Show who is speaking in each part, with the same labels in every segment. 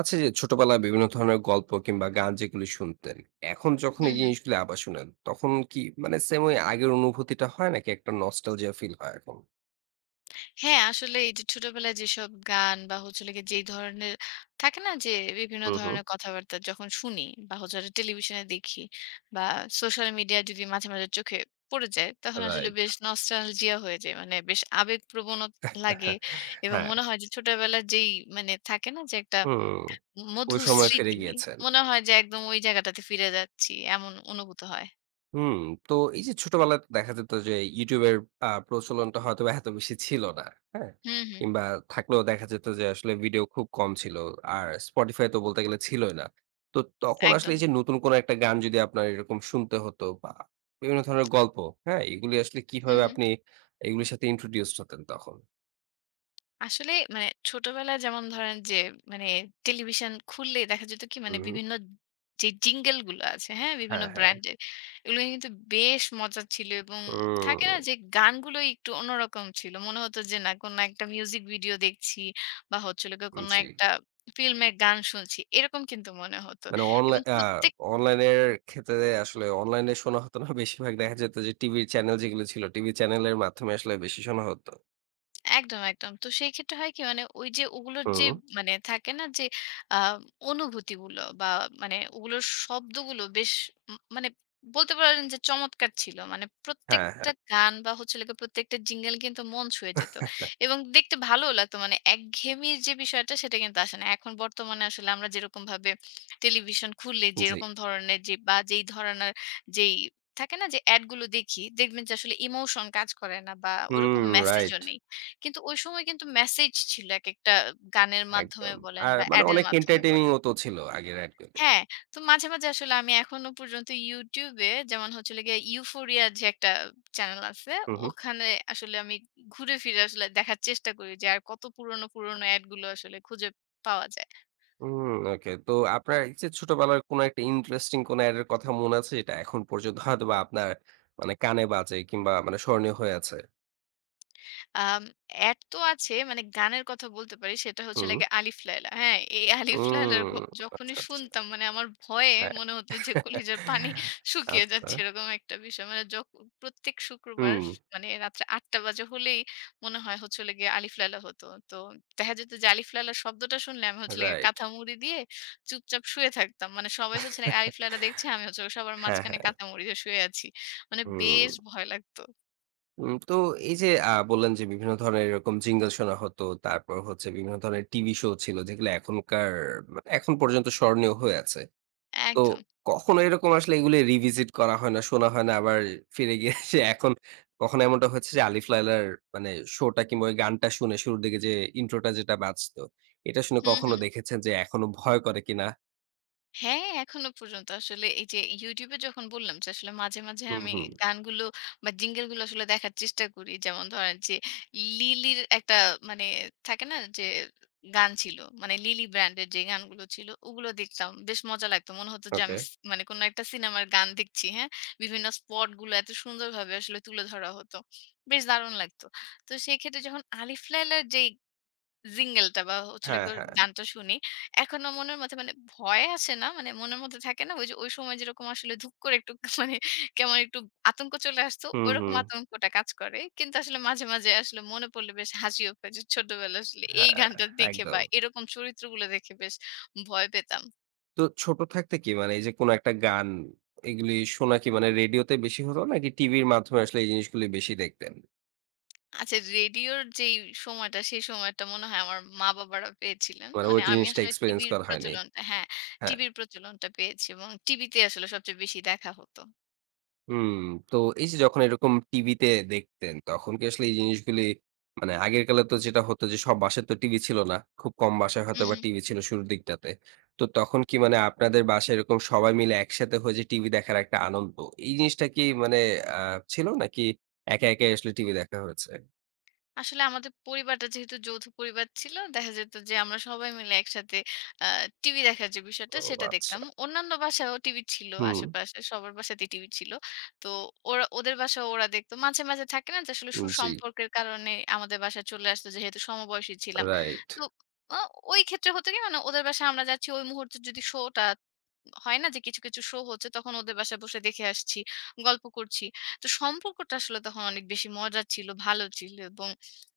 Speaker 1: আচ্ছা, এই যে ছোটবেলায় বিভিন্ন ধরনের গল্প কিংবা গান যেগুলো শুনতেন, এখন যখন
Speaker 2: হুম,
Speaker 1: এই
Speaker 2: হুম।
Speaker 1: জিনিসগুলো আবার শুনেন, তখন কি মানে সেম ওই আগের অনুভূতিটা হয় নাকি একটা নস্টালজিয়া ফিল হয় এখন?
Speaker 2: হ্যাঁ, আসলে এই যে ছোটবেলায় যেসব গান বা হচ্ছে হলো গিয়ে যেই ধরনের থাকে না যে বিভিন্ন
Speaker 1: হুম, হুম।
Speaker 2: ধরনের কথাবার্তা যখন শুনি বা হচ্ছে হলো টেলিভিশনে দেখি বা সোশ্যাল মিডিয়া যদি মাঝে মাঝে চোখে পড়ে যায় তখন আসলে
Speaker 1: রাইট।
Speaker 2: বেশ নস্টালজিয়া হয়ে যায়। মানে বেশ আবেগপ্রবণ লাগে এবং
Speaker 1: হ্যাঁ,
Speaker 2: মনে হয় যে ছোটবেলার যেই মানে থাকে না যে একটা
Speaker 1: হুম। ওই
Speaker 2: মধুর
Speaker 1: সময় ফিরে
Speaker 2: স্মৃতি
Speaker 1: গিয়েছেন।
Speaker 2: মনে হয় যে একদম ওই জায়গাটাতে ফিরে যাচ্ছি এমন অনুভূত হয়।
Speaker 1: হুম, তো এই যে ছোটবেলায় দেখা যেত যে YouTube এর প্রচলনটা হয়তোবা এত বেশি ছিল না। হ্যাঁ?
Speaker 2: হুম, হুম।
Speaker 1: কিংবা থাকলেও দেখা যেত যে আসলে ভিডিও খুব কম ছিল। আর Spotify তো বলতে গেলে ছিলই না। তো তখন আসলে
Speaker 2: একদম।
Speaker 1: এই যে নতুন কোন একটা গান যদি আপনার এরকম শুনতে হতো বা বিভিন্ন ধরনের গল্প, হ্যাঁ? এগুলি আসলে
Speaker 2: হুম,
Speaker 1: কিভাবে
Speaker 2: হুম।
Speaker 1: আপনি এগুলির সাথে introduced হতেন তখন?
Speaker 2: আসলে মানে ছোটবেলায় যেমন ধরেন যে মানে টেলিভিশন খুললেই দেখা যেত কি মানে
Speaker 1: হুম, হুম।
Speaker 2: বিভিন্ন যে জিঙ্গেল গুলো আছে, হ্যাঁ, বিভিন্ন
Speaker 1: হ্যাঁ, হ্যাঁ।
Speaker 2: ব্র্যান্ডের এগুলো কিন্তু বেশ মজা ছিল এবং থাকে না
Speaker 1: হুম,
Speaker 2: যে গানগুলো একটু অন্যরকম ছিল মনে হতো যে না কোনো একটা মিউজিক ভিডিও দেখছি বা হচ্ছিল গিয়ে কোনো
Speaker 1: জি।
Speaker 2: একটা ফিল্মের গান শুনছি এরকম কিন্তু মনে হতো
Speaker 1: মানে
Speaker 2: এবং প্রত্যেক
Speaker 1: অনলাইনের ক্ষেত্রে আসলে অনলাইনে শোনা হতো না। বেশিরভাগ দেখা যেত যে টিভির চ্যানেল যেগুলো ছিল, টিভি চ্যানেলের মাধ্যমে আসলে বেশি শোনা হতো।
Speaker 2: একদম, একদম। তো সেই ক্ষেত্রে হয় কি মানে ওই যে ওগুলোর যে
Speaker 1: হুম।
Speaker 2: মানে থাকে না যে আ অনুভূতিগুলো বা মানে ওগুলোর শব্দগুলো বেশ মানে বলতে পারেন যে চমৎকার ছিল। মানে
Speaker 1: হ্যাঁ,
Speaker 2: প্রত্যেকটা
Speaker 1: হ্যাঁ।
Speaker 2: গান বা হচ্ছে হলো গিয়ে প্রত্যেকটা jingle কিন্তু মন ছুঁয়ে যেত। এবং দেখতে ভালোও লাগতো মানে একঘেয়েমির যে বিষয়টা সেটা কিন্তু আসে না। এখন বর্তমানে আসলে আমরা যেরকমভাবে টেলিভিশন খুললে
Speaker 1: জি।
Speaker 2: যেরকম ধরনের যে বা যেই ধরনের যেই থাকে না যে এড গুলো দেখি, দেখবেন যে আসলে ইমোশন কাজ করে না বা ওরকম
Speaker 1: হুম,
Speaker 2: মেসেজও
Speaker 1: রাইট।
Speaker 2: নেই। কিন্তু ওই সময় কিন্তু মেসেজ ছিল একেকটা গানের মাধ্যমে
Speaker 1: একদম।
Speaker 2: বলেন
Speaker 1: আর
Speaker 2: বা
Speaker 1: মানে
Speaker 2: এড এর
Speaker 1: অনেক
Speaker 2: মাধ্যমে
Speaker 1: entertaining
Speaker 2: বলেন।
Speaker 1: ও তো ছিল আগের অ্যাড গুলি।
Speaker 2: হ্যাঁ, তো মাঝে, মাঝে আসলে আমি এখনো পর্যন্ত YouTube এ যেমন হচ্ছে হলো গিয়ে 'Euphoria' যে একটা চ্যানেল আছে,
Speaker 1: হু, হু।
Speaker 2: ওখানে আসলে আমি ঘুরে ফিরে আসলে দেখার চেষ্টা করি যে আর কত পুরনো, পুরনো এড গুলো আসলে খুঁজে পাওয়া যায়।
Speaker 1: হুম, ওকে। তো আপনার এই যে ছোটবেলার কোনো একটা ইন্টারেস্টিং কোন অ্যাড এর কথা মনে আছে? যেটা এখন পর্যন্ত হয়তোবা আপনার মানে কানে বাজে কিংবা মানে স্মরণীয় হয়ে আছে?
Speaker 2: আম অ্যাড তো আছে, মানে গানের কথা বলতে পারি, সেটা হচ্ছে
Speaker 1: হুম।
Speaker 2: লাগে 'আলিফ লায়লা'। হ্যাঁ, এই 'আলিফ লায়লা'র
Speaker 1: হুম।
Speaker 2: যখনই
Speaker 1: আচ্ছা, আচ্ছা।
Speaker 2: শুনতাম মানে আমার ভয়ে
Speaker 1: হ্যাঁ।
Speaker 2: মনে হতো যে কলিজার পানি শুকিয়ে
Speaker 1: আচ্ছা।
Speaker 2: যাচ্ছে এরকম একটা বিষয়। মানে প্রত্যেক শুক্রবার
Speaker 1: হুম,
Speaker 2: মানে রাত্রে ৮:০০ বাজে হলেই মনে হয় হচ্ছে হলো গিয়ে 'আলিফ লায়লা' হতো। তো দেখা যেত যে 'আলিফ লায়লা' শব্দটা শুনলে আমি হচ্ছে লাগে
Speaker 1: রাইট।
Speaker 2: কাঁথা মুড়ি দিয়ে চুপচাপ শুয়ে থাকতাম। মানে সবাই হচ্ছে লাগে 'আলিফ লায়লা' দেখছে, আমি হচ্ছে সবার
Speaker 1: হ্যাঁ,
Speaker 2: মাঝখানে
Speaker 1: হ্যাঁ।
Speaker 2: কাঁথা মুড়ি দিয়ে শুয়ে আছি। মানে
Speaker 1: হুম।
Speaker 2: বেশ ভয় লাগতো।
Speaker 1: তো এই যে বললেন যে বিভিন্ন ধরনের এরকম jingle শোনা হতো। তারপর হচ্ছে বিভিন্ন ধরনের টিভি শো ছিল যেগুলো এখনকার মানে এখন পর্যন্ত স্মরণীয় হয়ে আছে। তো
Speaker 2: একদম।
Speaker 1: কখনো এরকম আসলে এগুলো revisit করা হয় না, শোনা হয় না আবার ফিরে গিয়ে সে এখন কখনো এমনটা হয়েছে যে আলিফ লায়লার মানে শোটা কিংবা ওই গানটা শুনে শুরুর দিকে যে ইন্ট্রোটা যেটা বাজতো, এটা শুনে
Speaker 2: হুম,
Speaker 1: কখনো
Speaker 2: হুম।
Speaker 1: দেখেছেন যে এখনো ভয় করে কিনা?
Speaker 2: হ্যাঁ, এখনো পর্যন্ত আসলে এই যে YouTube এ যখন বললাম যে আসলে মাঝে, মাঝে
Speaker 1: হুম,
Speaker 2: আমি
Speaker 1: হুম।
Speaker 2: গানগুলো বা jingle গুলো আসলে দেখার চেষ্টা করি। যেমন ধরেন যে লিলির একটা মানে থাকে না যে গান ছিল। মানে লিলি ব্র্যান্ডের যে গানগুলো ছিল ওগুলো দেখতাম। বেশ মজা লাগতো। মনে হতো যে আমি
Speaker 1: ওকে।
Speaker 2: মানে কোনো একটা সিনেমার গান দেখছি, হ্যাঁ? বিভিন্ন স্পট গুলো এত সুন্দরভাবে আসলে তুলে ধরা হতো। বেশ দারুণ লাগতো। তো সেক্ষেত্রে যখন আলিফ লায়লার যেই jingle টা বা হচ্ছিল
Speaker 1: হ্যাঁ,
Speaker 2: গিয়ে
Speaker 1: হ্যাঁ।
Speaker 2: গানটা শুনি। এখনো মনের মধ্যে মানে ভয় আসে না। মানে মনের মধ্যে থাকে না? ওই যে ওই সময় যেরকম আসলে ধুপ করে একটু মানে কেমন একটু আতঙ্ক চলে আসতো,
Speaker 1: হুম,
Speaker 2: ওরকম
Speaker 1: হুম।
Speaker 2: আতঙ্কটা কাজ করে। কিন্তু আসলে মাঝে, মাঝে আসলে মনে পড়লে বেশ হাসিও পায় যে ছোটবেলায় আসলে এই
Speaker 1: হ্যাঁ,
Speaker 2: গানটা দেখে বা
Speaker 1: একদম।
Speaker 2: এরকম চরিত্রগুলো দেখে বেশ ভয় পেতাম।
Speaker 1: তো ছোট থাকতে কি মানে এই যে কোনো একটা গান এগুলি শোনা কি মানে রেডিওতে বেশি হতো নাকি টিভির মাধ্যমে আসলে এই জিনিসগুলি বেশি দেখতেন?
Speaker 2: আচ্ছা রেডিওর যেই সময়টা, সেই সময়টা মনে হয় আমার মা-বাবারা পেয়েছিলেন।
Speaker 1: মানে
Speaker 2: মানে
Speaker 1: ওই
Speaker 2: আমি
Speaker 1: জিনিসটা
Speaker 2: আসলে
Speaker 1: এক্সপেরিয়েন্স
Speaker 2: টিভির
Speaker 1: করা হয়নি।
Speaker 2: প্রচলনটা, হ্যাঁ,
Speaker 1: হ্যাঁ।
Speaker 2: টিভির প্রচলনটা পেয়েছি এবং টিভিতে আসলে সবচেয়ে বেশি দেখা হতো।
Speaker 1: হুম, তো এই যে যখন এরকম টিভিতে দেখতেন তখন কি আসলে এই জিনিসগুলি মানে আগের কালে তো যেটা হতো যে সব বাসায় তো টিভি ছিল না। খুব কম বাসায় হয়তোবা টিভি ছিল শুরুর দিকটাতে। তো তখন কি মানে আপনাদের বাসায় এরকম সবাই মিলে একসাথে হয়ে যে টিভি দেখার একটা আনন্দ, এই জিনিসটা কি মানে আ ছিল নাকি একা, একাই আসলে টিভি দেখা হয়েছে?
Speaker 2: আসলে আমাদের পরিবারটা যেহেতু যৌথ পরিবার ছিল, দেখা যেত যে আমরা সবাই মিলে একসাথে আ টিভি দেখার যে বিষয়টা
Speaker 1: ও
Speaker 2: সেটা দেখতাম।
Speaker 1: আচ্ছা।
Speaker 2: অন্যান্য বাসায়ও টিভি ছিল
Speaker 1: হুম,
Speaker 2: আশেপাশে, সবার বাসাতেই টিভি ছিল। তো ওরা ওদের বাসাও ওরা দেখত। মাঝে, মাঝে থাকে না যে আসলে
Speaker 1: জি।
Speaker 2: সুসম্পর্কের কারণে আমাদের বাসায় চলে আসতো যেহেতু সমবয়সী ছিলাম।
Speaker 1: রাইট।
Speaker 2: তো আ ওই ক্ষেত্রে হতো কি মানে ওদের বাসায় আমরা যাচ্ছি ওই মুহূর্তে যদি শোটা হয় না যে কিছু, কিছু শো হচ্ছে তখন ওদের বাসায় বসে দেখে আসছি, গল্প করছি। তো সম্পর্কটা আসলে তখন অনেক বেশি মজার ছিল, ভালো ছিল এবং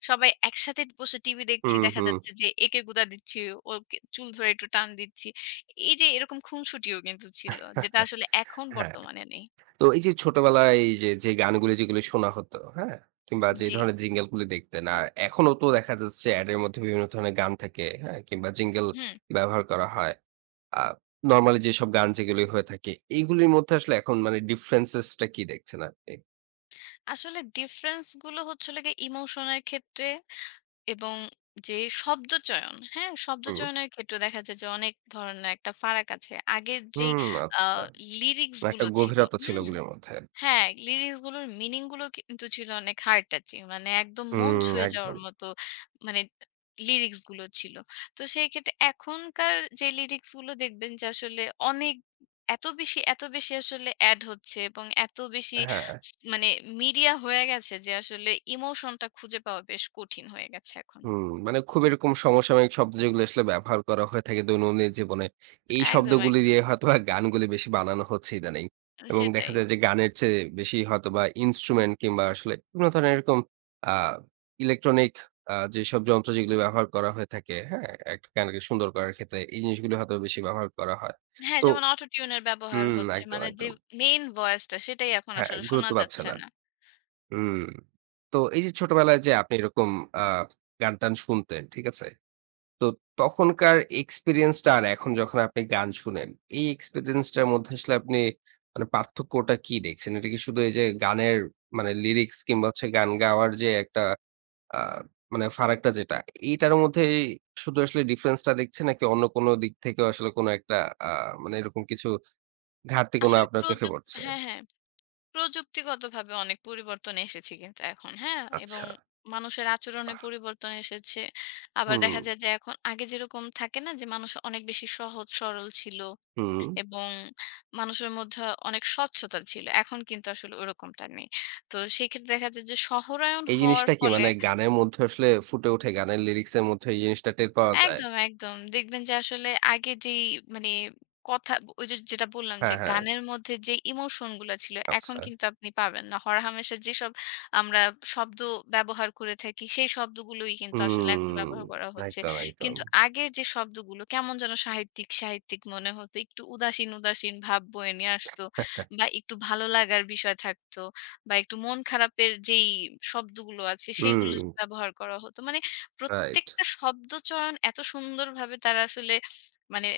Speaker 2: সবাই একসাথে বসে টিভি দেখছি।
Speaker 1: হুম,
Speaker 2: দেখা
Speaker 1: হুম।
Speaker 2: যাচ্ছে যে একে গুঁতা দিচ্ছি, ওকে চুল ধরে একটু টান দিচ্ছি। এই যে এরকম খুনসুটিও কিন্তু ছিল যেটা আসলে এখন
Speaker 1: হ্যাঁ।
Speaker 2: বর্তমানে নেই।
Speaker 1: তো এই যে ছোটবেলায় এই যে, যে গানগুলি যেগুলি শোনা হতো, হ্যাঁ? কিংবা যে
Speaker 2: জি।
Speaker 1: ধরনের জিঙ্গেল গুলি দেখতেন, আর এখনো তো দেখা যাচ্ছে এড এর মধ্যে বিভিন্ন ধরনের গান থাকে, হ্যাঁ? কিংবা জিঙ্গেল
Speaker 2: হুম।
Speaker 1: ব্যবহার করা হয়। আ নরমালি যেসব গান যেগুলি হয়ে থাকে, এইগুলির মধ্যে আসলে এখন মানে ডিফারেন্সেস টা কি দেখছেন আপনি?
Speaker 2: আসলে ডিফারেন্স গুলো হচ্ছে হলো গিয়ে ইমোশন এর ক্ষেত্রে এবং যে শব্দচয়ন, হ্যাঁ?
Speaker 1: হুম,
Speaker 2: শব্দচয়নের ক্ষেত্রে দেখা যায় যে অনেক ধরনের একটা ফারাক আছে। আগের যেই
Speaker 1: হুম,
Speaker 2: আ
Speaker 1: আচ্ছা।
Speaker 2: লিরিক্স
Speaker 1: মানে একটা
Speaker 2: গুলো ছিল,
Speaker 1: গভীরতা ছিল
Speaker 2: হুম?
Speaker 1: ওগুলির মধ্যে।
Speaker 2: হ্যাঁ, লিরিক্স গুলোর মিনিং গুলো কিন্তু ছিল অনেক হার্ট টাচিং। মানে একদম মন
Speaker 1: হুম,
Speaker 2: ছুঁয়ে যাওয়ার
Speaker 1: একদম।
Speaker 2: মতো মানে লিরিক্স গুলো ছিল। তো সেই ক্ষেত্রে এখনকার যে লিরিক্স গুলো দেখবেন যে আসলে অনেক এত বেশি, এত বেশি আসলে এড হচ্ছে এবং এত বেশি
Speaker 1: হ্যাঁ।
Speaker 2: মানে মিডিয়া হয়ে গেছে যে আসলে ইমোশনটা খুঁজে পাওয়া বেশ কঠিন হয়ে গেছে এখন।
Speaker 1: হুম, মানে খুব এরকম সমসাময়িক শব্দ যেগুলো আসলে ব্যবহার করা হয়ে থাকে দৈনন্দিন জীবনে, এই
Speaker 2: একদম,
Speaker 1: শব্দগুলি
Speaker 2: একদম।
Speaker 1: দিয়ে হয়তোবা গানগুলি বেশি বানানো হচ্ছে ইদানিং। এবং দেখা
Speaker 2: সেটাই।
Speaker 1: যায় যে গানের চেয়ে বেশি হয়তোবা ইন্সট্রুমেন্ট কিংবা আসলে বিভিন্ন ধরনের এরকম আ ইলেকট্রনিক যেসব যন্ত্র যেগুলো ব্যবহার করা হয়ে থাকে, হ্যাঁ? একটা গানকে সুন্দর করার ক্ষেত্রে এই জিনিসগুলো হয়তো বেশি ব্যবহার করা হয়।
Speaker 2: হ্যাঁ,
Speaker 1: তো
Speaker 2: যেমন অটো টিউন এর ব্যবহার
Speaker 1: হুম,
Speaker 2: হচ্ছে।
Speaker 1: একদম,
Speaker 2: মানে যে
Speaker 1: একদম।
Speaker 2: মেইন ভয়েসটা সেটাই এখন
Speaker 1: হ্যাঁ,
Speaker 2: আসলে শোনা
Speaker 1: গুরুত্ব পাচ্ছে
Speaker 2: যাচ্ছে
Speaker 1: না।
Speaker 2: না।
Speaker 1: হুম। তো এই যে ছোটবেলায় যে আপনি এরকম আ গান-টান শুনতেন, ঠিক আছে? তো তখনকার এক্সপেরিয়েন্সটা আর এখন যখন আপনি গান শুনেন, এই এক্সপেরিয়েন্সটার মধ্যে আসলে আপনি মানে পার্থক্যটা কি দেখছেন? এটা কি শুধু এই যে গানের মানে লিরিক্স কিংবা হচ্ছে গান গাওয়ার যে একটা আ মানে ফারাকটা যেটা, এইটার মধ্যেই শুধু আসলে ডিফারেন্সটা দেখছেন নাকি অন্য কোনো দিক থেকেও আসলে কোনো একটা আ মানে এরকম কিছু ঘাটতি কোনো
Speaker 2: আসলে
Speaker 1: আপনার চোখে পড়ছে?
Speaker 2: হ্যাঁ, হ্যাঁ। প্রযুক্তিগতভাবে অনেক পরিবর্তন এসেছে কিন্তু এখন। হ্যাঁ? এবং
Speaker 1: আচ্ছা।
Speaker 2: মানুষের আচরণে
Speaker 1: বাহ!
Speaker 2: পরিবর্তন এসেছে। আবার
Speaker 1: হুম,
Speaker 2: দেখা যায় যে এখন আগে যেরকম থাকে না যে মানুষ অনেক বেশি সহজ সরল ছিল
Speaker 1: হুম।
Speaker 2: এবং মানুষের মধ্যে অনেক স্বচ্ছতা ছিল। এখন কিন্তু আসলে ওরকমটা নেই। তো সেক্ষেত্রে দেখা যায় যে শহরায়ন
Speaker 1: এই
Speaker 2: হওয়ার
Speaker 1: জিনিসটা কি
Speaker 2: ফলে
Speaker 1: মানে গানের মধ্যে আসলে ফুটে ওঠে, গানের লিরিক্স এর মধ্যে এই জিনিসটা টের পাওয়া যায়?
Speaker 2: একদম, একদম। দেখবেন যে আসলে আগে যেই মানে কথা ওই যে যেটা বললাম যে
Speaker 1: হ্যাঁ, হ্যাঁ।
Speaker 2: গানের মধ্যে যে ইমোশন গুলা ছিল এখন
Speaker 1: আচ্ছা।
Speaker 2: কিন্তু আপনি পাবেন না। হরহামেশা যেসব আমরা শব্দ ব্যবহার করে থাকি সেই শব্দগুলোই কিন্তু আসলে এখন
Speaker 1: হুম,
Speaker 2: ব্যবহার করা হচ্ছে।
Speaker 1: একদম, একদম।
Speaker 2: কিন্তু আগের যে শব্দগুলো কেমন যেন সাহিত্যিক, সাহিত্যিক মনে হতো। একটু উদাসীন, উদাসীন ভাব বয়ে নিয়ে আসতো বা একটু ভালো লাগার বিষয় থাকতো বা একটু মন খারাপের যেই শব্দগুলো আছে সেগুলো
Speaker 1: হুম,
Speaker 2: ব্যবহার করা হতো। মানে
Speaker 1: রাইট।
Speaker 2: প্রত্যেকটা শব্দচয়ন এত সুন্দরভাবে তারা আসলে মানে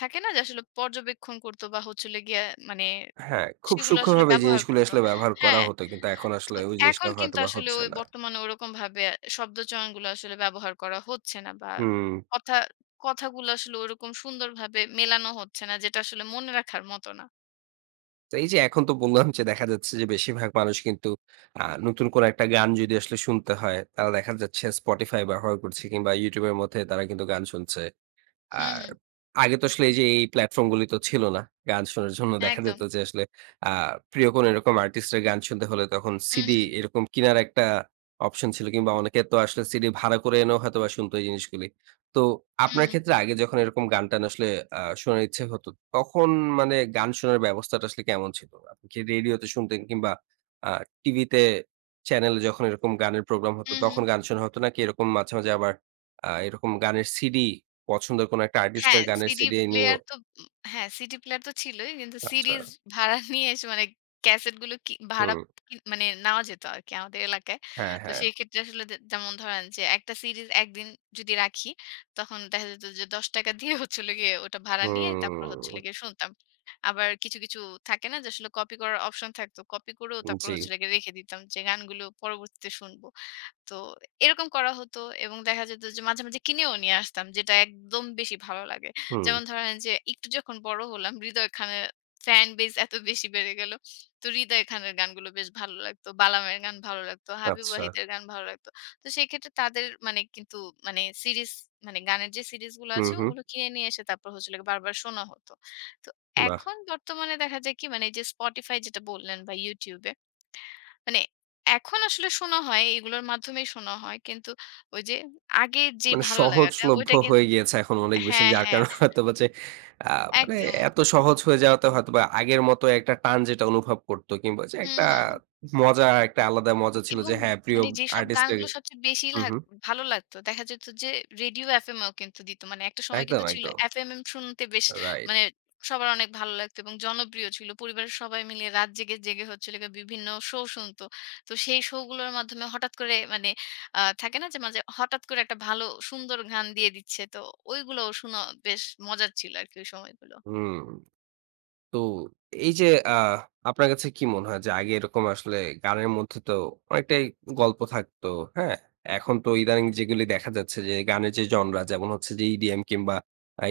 Speaker 2: থাকে না যে আসলে পর্যবেক্ষণ করতো বা হচ্ছে হলো গিয়ে মানে
Speaker 1: হ্যাঁ, খুব
Speaker 2: সেগুলো আসলে
Speaker 1: সূক্ষ্মভাবে এই
Speaker 2: ব্যবহার
Speaker 1: জিনিসগুলো
Speaker 2: করত।
Speaker 1: আসলে ব্যবহার করা
Speaker 2: হ্যাঁ,
Speaker 1: হতো। কিন্তু এখন
Speaker 2: তো
Speaker 1: আসলে ওই জিনিসটা
Speaker 2: এখন কিন্তু
Speaker 1: হয়তোবা
Speaker 2: আসলে
Speaker 1: হচ্ছে
Speaker 2: ওই
Speaker 1: না।
Speaker 2: বর্তমানে ওরকমভাবে শব্দচয়নগুলো আসলে ব্যবহার করা হচ্ছে না বা
Speaker 1: হুম।
Speaker 2: কথা, কথাগুলো আসলে ওরকম সুন্দরভাবে মেলানো হচ্ছে না যেটা আসলে মনে রাখার মতো না।
Speaker 1: তো এই যে এখন তো বললাম যে দেখা যাচ্ছে যে বেশিরভাগ মানুষ কিন্তু নতুন কোনো একটা গান যদি আসলে শুনতে হয়, তারা দেখা যাচ্ছে Spotify ব্যবহার করছে কিংবা YouTube এর মধ্যে তারা কিন্তু গান শুনছে।
Speaker 2: হুম,
Speaker 1: আর
Speaker 2: হুম।
Speaker 1: আগে তো আসলে এই যে এই প্ল্যাটফর্ম গুলি তো ছিল না। গান শোনার জন্য দেখা
Speaker 2: একদম।
Speaker 1: যেত যে আসলে আ প্রিয় কোনো এরকম আর্টিস্টের গান শুনতে হলে তখন
Speaker 2: হু,
Speaker 1: সিডি
Speaker 2: হু,
Speaker 1: এরকম কিনার একটা অপশন ছিল কিংবা অনেকে তো আসলে সিডি ভাড়া করে এনেও হয়তোবা শুনতো এই জিনিসগুলি। তো
Speaker 2: হু,
Speaker 1: আপনার
Speaker 2: হু,
Speaker 1: ক্ষেত্রে আগে যখন এরকম গান-টান আসলে শোনার ইচ্ছে হতো, তখন মানে গান শোনার ব্যবস্থাটা আসলে কেমন ছিল? আপনি কি রেডিওতে শুনতেন কিংবা আ টিভিতে চ্যানেলে যখন এরকম গানের প্রোগ্রাম হতো
Speaker 2: হু, হু।
Speaker 1: তখন গান শোনা হতো নাকি এরকম মাঝে, মাঝে আবার এরকম গানের সিডি পছন্দের কোনো একটা
Speaker 2: হ্যাঁ,
Speaker 1: আর্টিস্টের গানের
Speaker 2: সিডি
Speaker 1: সিডি নিয়েও
Speaker 2: প্লেয়ার তো উম হ্যাঁ, সিডি প্লেয়ার তো ছিলই। কিন্তু
Speaker 1: আচ্ছা।
Speaker 2: সিরিজ ভাড়া নিয়ে এসে মানে ক্যাসেট গুলো কি ভাড়া
Speaker 1: হুম।
Speaker 2: কি মানে নেওয়া যেত আরকি আমাদের এলাকায়।
Speaker 1: হ্যাঁ,
Speaker 2: তো
Speaker 1: হ্যাঁ।
Speaker 2: সেই ক্ষেত্রে আসলে যে যেমন ধরেন যে একটা সিরিজ একদিন যদি রাখি, তখন দেখা যেত যে ৳১০ দিয়ে হচ্ছিল গিয়ে ওটা ভাড়া নিয়ে তারপর হচ্ছিল
Speaker 1: হুম।
Speaker 2: গিয়ে শুনতাম। আবার কিছু, কিছু থাকে না যে আসলে কপি করার অপশন থাকতো। কপি করেও তারপর
Speaker 1: জি।
Speaker 2: হচ্ছিল গিয়ে রেখে দিতাম যে গানগুলো পরবর্তীতে শুনব। তো এরকম করা হতো এবং দেখা যেত যে মাঝে, মাঝে কিনেও নিয়ে আসতাম যেটা একদম বেশি ভালো লাগে।
Speaker 1: হুম।
Speaker 2: যেমন ধরেন যে একটু যখন বড় হলাম হৃদয় খানের ফ্যান বেস এত বেশি বেড়ে গেল। তো হৃদয় খানের গানগুলো বেশ ভালো লাগতো। বালামের গান ভালো লাগতো, হাবিব
Speaker 1: আচ্ছা।
Speaker 2: ওয়াহিদের গান ভালো লাগতো। তো সেক্ষেত্রে তাদের মানে কিন্তু মানে সিরিজ মানে গানের যে সিরিজগুলো
Speaker 1: হুম,
Speaker 2: আছে
Speaker 1: হুম।
Speaker 2: ওগুলো কিনে নিয়ে এসে তারপর হচ্ছে হলো গিয়ে বারবার শোনা হতো। তো
Speaker 1: বাহ!
Speaker 2: এখন বর্তমানে দেখা যায় কি, মানে এই যে Spotify যেটা বললেন বা YouTube এ মানে এখন আসলে শোনা হয়, এগুলোর মাধ্যমেই শোনা হয়। কিন্তু ওই যে আগের যে
Speaker 1: মানে
Speaker 2: ভালো লাগাটা
Speaker 1: সহজলভ্য
Speaker 2: ওইটা
Speaker 1: হয়ে গিয়েছে এখন অনেক বেশি।
Speaker 2: হ্যাঁ,
Speaker 1: যার
Speaker 2: হ্যাঁ,
Speaker 1: কারণে হয়তোবা যে আ মানে
Speaker 2: একদম।
Speaker 1: এত সহজ হয়ে যাওয়াতে হয়তোবা আগের মতো একটা টান যেটা অনুভব করত কিংবা যে
Speaker 2: হুম,
Speaker 1: একটা
Speaker 2: হুম।
Speaker 1: মজা একটা আলাদা মজা ছিল
Speaker 2: এবং
Speaker 1: যে হ্যাঁ, প্রিয়
Speaker 2: মানে যেসব
Speaker 1: আর্টিস্টের।
Speaker 2: গানগুলো সবচেয়ে বেশি
Speaker 1: হুম, হুম।
Speaker 2: ভালো লাগতো, দেখা যেত যে রেডিও এফএমও কিন্তু দিত। মানে একটা সময়
Speaker 1: একদম,
Speaker 2: কিন্তু ছিল
Speaker 1: একদম।
Speaker 2: এফএমএম শুনতে বেশ
Speaker 1: রাইট।
Speaker 2: মানে সবার অনেক ভালো লাগতো এবং জনপ্রিয় ছিল। পরিবারের সবাই মিলে রাত জেগে, জেগে হচ্ছিল গিয়ে বিভিন্ন শো শুনতো। তো সেই শো গুলোর মাধ্যমে হঠাৎ করে মানে থাকে না যে মাঝে হঠাৎ করে একটা ভালো সুন্দর গান দিয়ে দিচ্ছে। তো ওইগুলোও শোনা বেশ মজার ছিল আরকি ওই সময়গুলো।
Speaker 1: হুম। তো এই যে আহ আপনার কাছে কি মনে হয় যে আগে এরকম আসলে গানের মধ্যে তো অনেকটাই গল্প থাকতো, হ্যাঁ? এখন তো ইদানিং যেগুলি দেখা যাচ্ছে যে গানের যে জনরা যেমন হচ্ছে যে ইডিএম কিংবা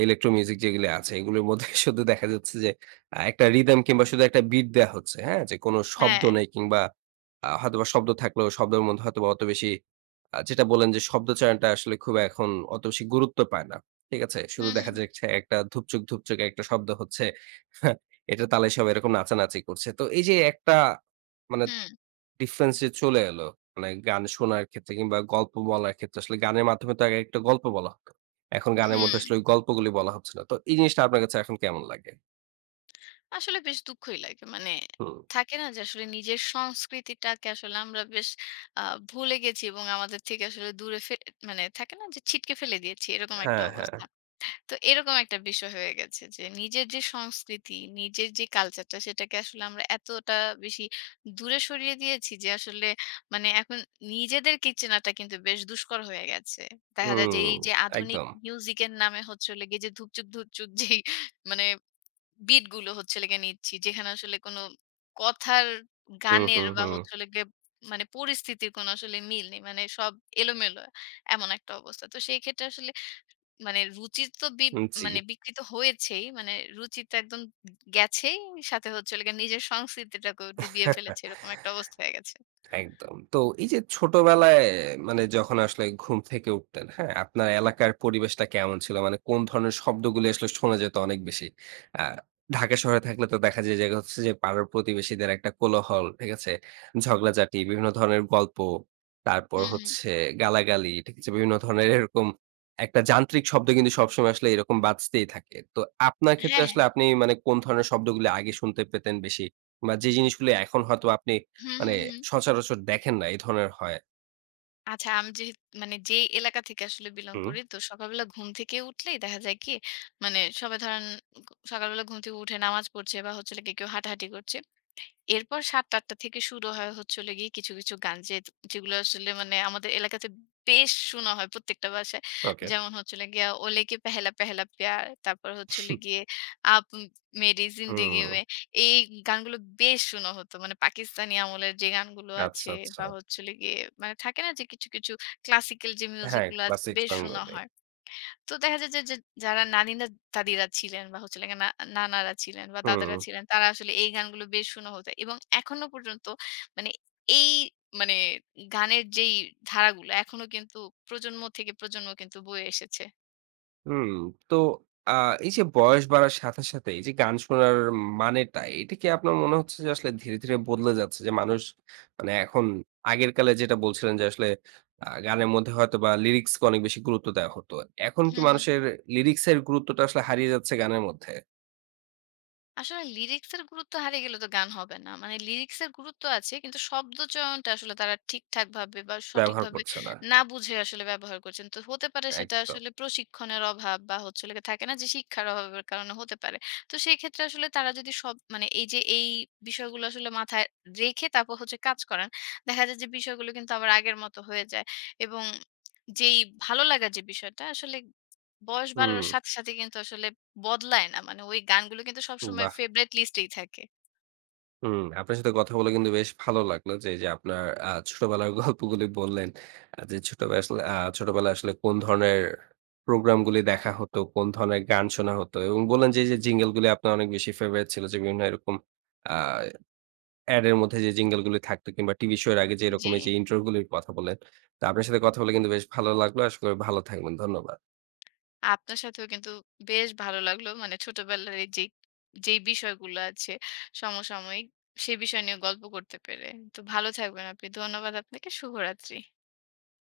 Speaker 1: ইলেকট্রো মিউজিক যেগুলি আছে এগুলোর মধ্যে শুধু দেখা যাচ্ছে যে একটা রিদম কিংবা শুধু একটা বিট দেওয়া হচ্ছে, হ্যাঁ? যে কোনো শব্দ
Speaker 2: হ্যাঁ।
Speaker 1: নেই কিংবা হয়তোবা শব্দ থাকলেও শব্দের মধ্যে হয়তোবা অত বেশি যেটা বলেন যে শব্দচয়নটা আসলে খুব এখন অত বেশি গুরুত্ব পায় না। ঠিক আছে, শুধু
Speaker 2: হুম,
Speaker 1: দেখা
Speaker 2: হুম,
Speaker 1: যাচ্ছে একটা ধুপচুক ধুপচুক একটা শব্দ হচ্ছে। এটার তালে সব এরকম নাচানাচি করছে। তো এই যে একটা মানে
Speaker 2: হুম,
Speaker 1: ডিফারেন্স যে চলে এলো, মানে গান শোনার ক্ষেত্রে কিংবা গল্প বলার ক্ষেত্রে আসলে গানের মাধ্যমে তো আগে একটা গল্প বলা হতো। এখন গানের
Speaker 2: হুম।
Speaker 1: মধ্যে আসলে ওই গল্পগুলি বলা হচ্ছে না। তো এই জিনিসটা আপনার কাছে এখন কেমন লাগে?
Speaker 2: আসলে বেশ দুঃখই লাগে। মানে
Speaker 1: হুম।
Speaker 2: থাকে না যে আসলে নিজের সংস্কৃতিটাকে আসলে আমরা বেশ আ ভুলে গেছি এবং আমাদের থেকে আসলে দূরে মানে থাকে না যে ছিটকে ফেলে দিয়েছি, এরকম একটা
Speaker 1: হ্যাঁ, হ্যাঁ।
Speaker 2: অবস্থা। তো এরকম একটা বিষয় হয়ে গেছে যে নিজের যে সংস্কৃতি, নিজের যে কালচারটা সেটাকে আসলে আমরা এতটা বেশি দূরে সরিয়ে দিয়েছি যে আসলে মানে এখন নিজেদেরকেই চেনাটা কিন্তু বেশ দুষ্কর হয়ে গেছে। দেখা যায় যে
Speaker 1: হুম,
Speaker 2: এই যে আধুনিক
Speaker 1: একদম।
Speaker 2: মিউজিক এর নামে হচ্ছে হলো গিয়ে যে ধুপচুক, ধুপচুক যেই মানে বিট গুলো হচ্ছে লেগে নিচ্ছি। যেখানে আসলে কোনো কথার,
Speaker 1: হুম,
Speaker 2: গানের
Speaker 1: হুম,
Speaker 2: বা
Speaker 1: হুম।
Speaker 2: হচ্ছে হলো গিয়ে মানে পরিস্থিতির কোনো আসলে মিল নেই। মানে সব এলোমেলো, এমন একটা অবস্থা। তো সেই ক্ষেত্রে আসলে মানে রুচি তো
Speaker 1: হুম, জি।
Speaker 2: মানে বিকৃত হয়েছেই। মানে রুচি তো একদম গেছেই। সাথে হচ্ছে হলো গিয়ে নিজের সংস্কৃতিটাকেও ডুবিয়ে ফেলেছে। এরকম একটা অবস্থা হয়ে গেছে।
Speaker 1: একদম। তো এই যে ছোটবেলায় মানে যখন আসলে ঘুম থেকে উঠতেন, হ্যাঁ? আপনার এলাকার পরিবেশটা কেমন ছিল? মানে কোন ধরনের শব্দগুলি আসলে শোনা যেত অনেক বেশি? আ ঢাকা শহরে থাকলে তো দেখা যায় যে হচ্ছে যে পাড়ার প্রতিবেশীদের একটা কোলাহল, ঠিক আছে? ঝগড়াঝাটি, বিভিন্ন ধরনের গল্প, তারপর
Speaker 2: হুম, হুম।
Speaker 1: হচ্ছে গালাগালি, ঠিক আছে? বিভিন্ন ধরনের এরকম একটা যান্ত্রিক শব্দ কিন্তু সবসময় আসলে এরকম বাজতেই থাকে। তো আপনার ক্ষেত্রে
Speaker 2: হ্যাঁ, হ্যাঁ।
Speaker 1: আসলে আপনি মানে কোন ধরনের শব্দগুলি আগে শুনতে পেতেন বেশি? বা যে জিনিসগুলি এখন হয়তো আপনি
Speaker 2: হুম,
Speaker 1: মানে
Speaker 2: হুম, হুম।
Speaker 1: সচরাচর দেখেন না এই ধরনের হয়।
Speaker 2: আচ্ছা, আমি যেহে মানে যে এলাকা থেকে আসলে belong
Speaker 1: হুম,
Speaker 2: করি, তো সকালবেলা ঘুম থেকে উঠলেই দেখা যায় কি? মানে সবাই ধরেন সকালবেলা ঘুম থেকে উঠে নামাজ পড়ছে বা হচ্ছে হলো গিয়ে কেউ হাঁটাহাঁটি করছে। এরপর ৭-৮টা থেকে শুরু হয় হচ্ছে হলো গিয়ে কিছু, কিছু গান যে যেগুলো আসলে মানে আমাদের এলাকাতে বেশ শোনা হয় প্রত্যেকটা বাসায়।
Speaker 1: ওকে।
Speaker 2: যেমন হচ্ছে হলো গিয়া 'ওলে কি পেহেলা পেহেলা প্যার' তারপর হচ্ছে হলো গিয়ে 'আপ মেরি জিন্দেগি
Speaker 1: হুম,
Speaker 2: মে' এই গানগুলো বেশ শোনা হতো। মানে পাকিস্তানি আমলের যে গানগুলো আছে
Speaker 1: আচ্ছা, আচ্ছা।
Speaker 2: বা হচ্ছে হলো গিয়ে মানে থাকে না যে কিছু, কিছু ক্লাসিক্যাল যে মিউজিক
Speaker 1: হ্যাঁ,
Speaker 2: গুলো আছে
Speaker 1: ক্লাসিক
Speaker 2: বেশ শোনা
Speaker 1: সঙ্গগুলি।
Speaker 2: হয়। তো দেখা যায় যে যে যারা নানিরা দাদিরা ছিলেন বা হচ্ছে লাগে না নানারা ছিলেন বা
Speaker 1: হুম,
Speaker 2: দাদারা ছিলেন তারা আসলে এই গানগুলো বেশ শোনা হতো এবং এখনো পর্যন্ত মানে এই মানে গানের যেই ধারাগুলো এখনো কিন্তু প্রজন্ম থেকে প্রজন্ম কিন্তু বয়ে এসেছে।
Speaker 1: হুম। তো আ এই যে বয়স বাড়ার সাথে, সাথে এই যে গান শোনার মানেটা, এটা কি আপনার মনে হচ্ছে যে আসলে ধীরে, ধীরে বদলে যাচ্ছে? যে মানুষ মানে এখন আগের কালে যেটা বলছিলেন যে আসলে গানের মধ্যে হয়তোবা লিরিক্সকে অনেক বেশি গুরুত্ব দেওয়া হতো। এখন কি
Speaker 2: হুম, হুম।
Speaker 1: মানুষের লিরিক্স এর গুরুত্বটা আসলে হারিয়ে যাচ্ছে গানের মধ্যে?
Speaker 2: আসলে লিরিক্সের গুরুত্ব হারিয়ে গেলে তো গান হবে না। মানে লিরিক্সের গুরুত্ব আছে কিন্তু শব্দচয়নটা আসলে তারা ঠিকঠাক ভাবে বা
Speaker 1: ব্যবহার
Speaker 2: সঠিকভাবে
Speaker 1: করছে না।
Speaker 2: না বুঝে আসলে ব্যবহার করছেন। তো হতে পারে সেটা
Speaker 1: একদম।
Speaker 2: আসলে প্রশিক্ষণের অভাব বা হচ্ছে হলো গিয়ে থাকে না যে শিক্ষার অভাবের কারণে হতে পারে। তো সেক্ষেত্রে আসলে তারা যদি সব মানে এই যে এই বিষয়গুলো আসলে মাথায় রেখে তারপর হচ্ছে কাজ করেন, দেখা যায় যে বিষয়গুলো কিন্তু আবার আগের মতো হয়ে যায় এবং যেই ভালো লাগার যে বিষয়টা আসলে বয়স
Speaker 1: হুম,
Speaker 2: বাড়ার সাথে, সাথে কিন্তু আসলে বদলায় না। মানে ওই গানগুলো কিন্তু সবসময়
Speaker 1: বাহ!
Speaker 2: ফেভারাইট লিস্টেই থাকে।
Speaker 1: হুম, আপনার সাথে কথা বলে কিন্তু বেশ ভালো লাগলো যে, এই যে আপনার ছোটবেলার গল্পগুলি বললেন। আ যে ছোটবেলায় আসলে আ ছোটবেলায় আসলে কোন ধরনের প্রোগ্রামগুলি দেখা হতো, কোন ধরনের গান শোনা হতো এবং বললেন যে, এই যে জিঙ্গলগুলি আপনার অনেক বেশি ফেভারাইট ছিল যে বিভিন্ন এরকম আ অ্যাড এর মধ্যে যে জিঙ্গলগুলি থাকতো কিংবা টিভি শো এর আগে যে
Speaker 2: জি,
Speaker 1: এরকম এই যে ইন্ট্রো গুলির কথা বললেন। তো আপনার সাথে কথা বলে কিন্তু বেশ ভালো লাগলো। আশা করি ভালো থাকবেন। ধন্যবাদ।
Speaker 2: আপনার সাথেও কিন্তু বেশ ভালো লাগলো। মানে ছোটবেলার এই যেই, যেই বিষয়গুলো আছে সমসাময়িক, সে বিষয় নিয়ে গল্প করতে পেরে। তো ভালো থাকবেন আপনি। ধন্যবাদ আপনাকে। শুভরাত্রি।